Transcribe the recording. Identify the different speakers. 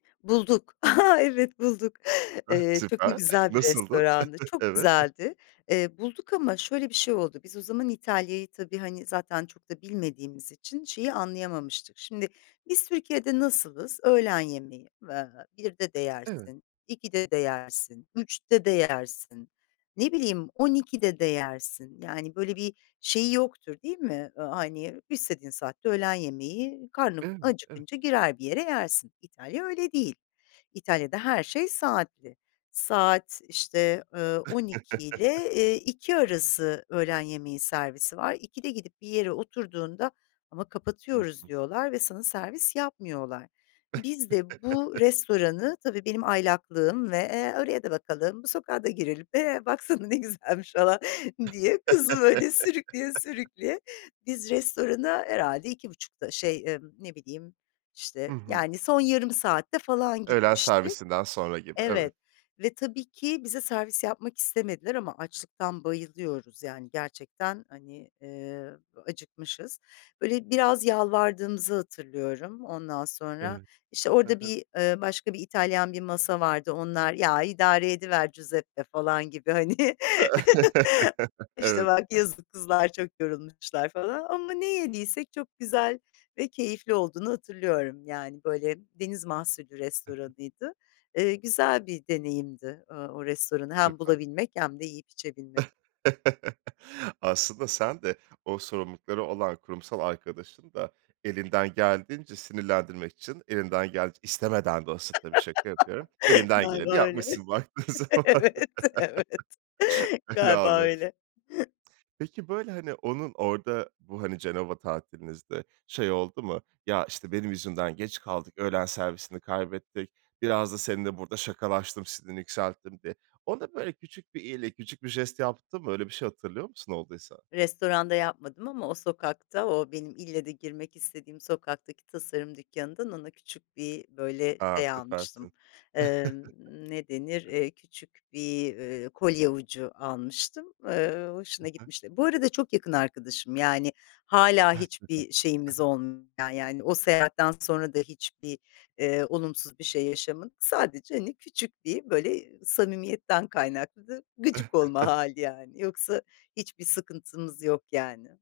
Speaker 1: Bulduk, aha, evet bulduk.
Speaker 2: Ah
Speaker 1: Eee çok
Speaker 2: süper,
Speaker 1: da
Speaker 2: ah
Speaker 1: güzel bir
Speaker 2: nasıldı?
Speaker 1: restorandı, çok
Speaker 2: Evet.
Speaker 1: güzeldi. Eee, bulduk ama şöyle bir şey oldu, biz o zaman İtalya'yı tabii, hani, zaten çok da bilmediğimiz için şeyi anlayamamıştık. Şimdi biz Türkiye'de nasılız? Öğlen yemeği, eee, 1'de de
Speaker 2: Evet.
Speaker 1: yersin, 2'de de yersin, 3'te de yersin, ne bileyim 12'de de yersin. Yani, böyle bir şeyi yoktur değil mi? Iıı, hani, istediğin saatte de öğlen yemeği, karnın
Speaker 2: Evet, evet.
Speaker 1: acıkınca girer bir yere yersin. İtalya öyle değil. İtalya'da her şey saatli. Saat, işte, ııı, 12 ile, eee, 2 arası öğlen yemeği servisi var. 2'de gidip bir yere oturduğunda ama
Speaker 2: Hı
Speaker 1: kapatıyoruz
Speaker 2: hı.
Speaker 1: diyorlar ve sana servis yapmıyorlar. Biz de bu restoranı, tabii benim aylaklığım, ve, eee, oraya da bakalım, bu sokağa da girelim, eee, baksana ne güzelmiş falan diye kızı, böyle, sürükleye sürükleye. Biz restorana herhâlde 2.30'da şey, ımm, ne bileyim,
Speaker 2: Hı
Speaker 1: işte,
Speaker 2: hı.
Speaker 1: yani, son yarım saatte falan
Speaker 2: Öğlen
Speaker 1: gitmiştik.
Speaker 2: servisinden sonra gibi, evet.
Speaker 1: Evet ve tabii ki bize servis yapmak istemediler ama açlıktan bayılıyoruz, yani, gerçekten, hani, eee, acıkmışız. Böyle, biraz yalvardığımızı hatırlıyorum. Ondan sonra,
Speaker 2: Evet.
Speaker 1: işte,
Speaker 2: Ha
Speaker 1: orada
Speaker 2: ha.
Speaker 1: bir, eee, başka bir İtalyan bir masa vardı onlar, "Ya, idare ediver Giuseppe." falan gibi, hani, "İşte,
Speaker 2: Evet.
Speaker 1: bak yazık, kızlar çok yorulmuşlar." falan ama ne yediysek çok güzel ve keyifli olduğunu hatırlıyorum, yani, böyle, deniz mahsulü
Speaker 2: Hı hı.
Speaker 1: restoranıydı. Eee, güzel bir deneyimdi, ııı, o restoranı hem
Speaker 2: Süper.
Speaker 1: bulabilmek hem de yiyip içebilmek.
Speaker 2: Aslında sen de o sorumlulukları olan kurumsal arkadaşını da elinden geldiğince, sinirlendirmek için, elinden geldiğin istemeden de olsa, tabii şaka yapıyorum, elinden geleni
Speaker 1: Galiba öyle.
Speaker 2: yapmışsın baktığın zaman.
Speaker 1: Evet, evet, galiba
Speaker 2: [unintelligible]
Speaker 1: öyle.
Speaker 2: Peki, böyle, hani, onun orada bu, hani, Cenova tatilinizde şey oldu mu? "Ya, işte benim yüzümden geç kaldık, öğlen servisini kaybettik, biraz da seninle burada şakalaştım, sinirini yükselttim." diye. Ona böyle küçük bir iyilik, küçük bir jest yaptın mı? Öyle bir şey hatırlıyor musun, olduysa?
Speaker 1: Restoranda yapmadım ama o sokakta, o benim ille de girmek istediğim sokaktaki tasarım dükkânından ona küçük bir böyle
Speaker 2: A,
Speaker 1: şey
Speaker 2: süpersin.
Speaker 1: almıştım, emm, ne denir, eee, küçük bir, eee, kolye ucu almıştım. Eee,
Speaker 2: Ha
Speaker 1: hoşuna
Speaker 2: ha.
Speaker 1: gitmişti. Bu arada çok yakın arkadaşım, yani,
Speaker 2: [unintelligible]
Speaker 1: hâlâ
Speaker 2: Ha
Speaker 1: hiçbir şeyimiz
Speaker 2: ha.
Speaker 1: [unintelligible] yani, o seyahatten sonra da hiçbir, eee, olumsuz bir şey yaşamadık, sadece, hani, küçük bir, böyle, samimiyetten kaynaklı gıcık olma hâli, yani. Yoksa hiçbir sıkıntımız yok, yani.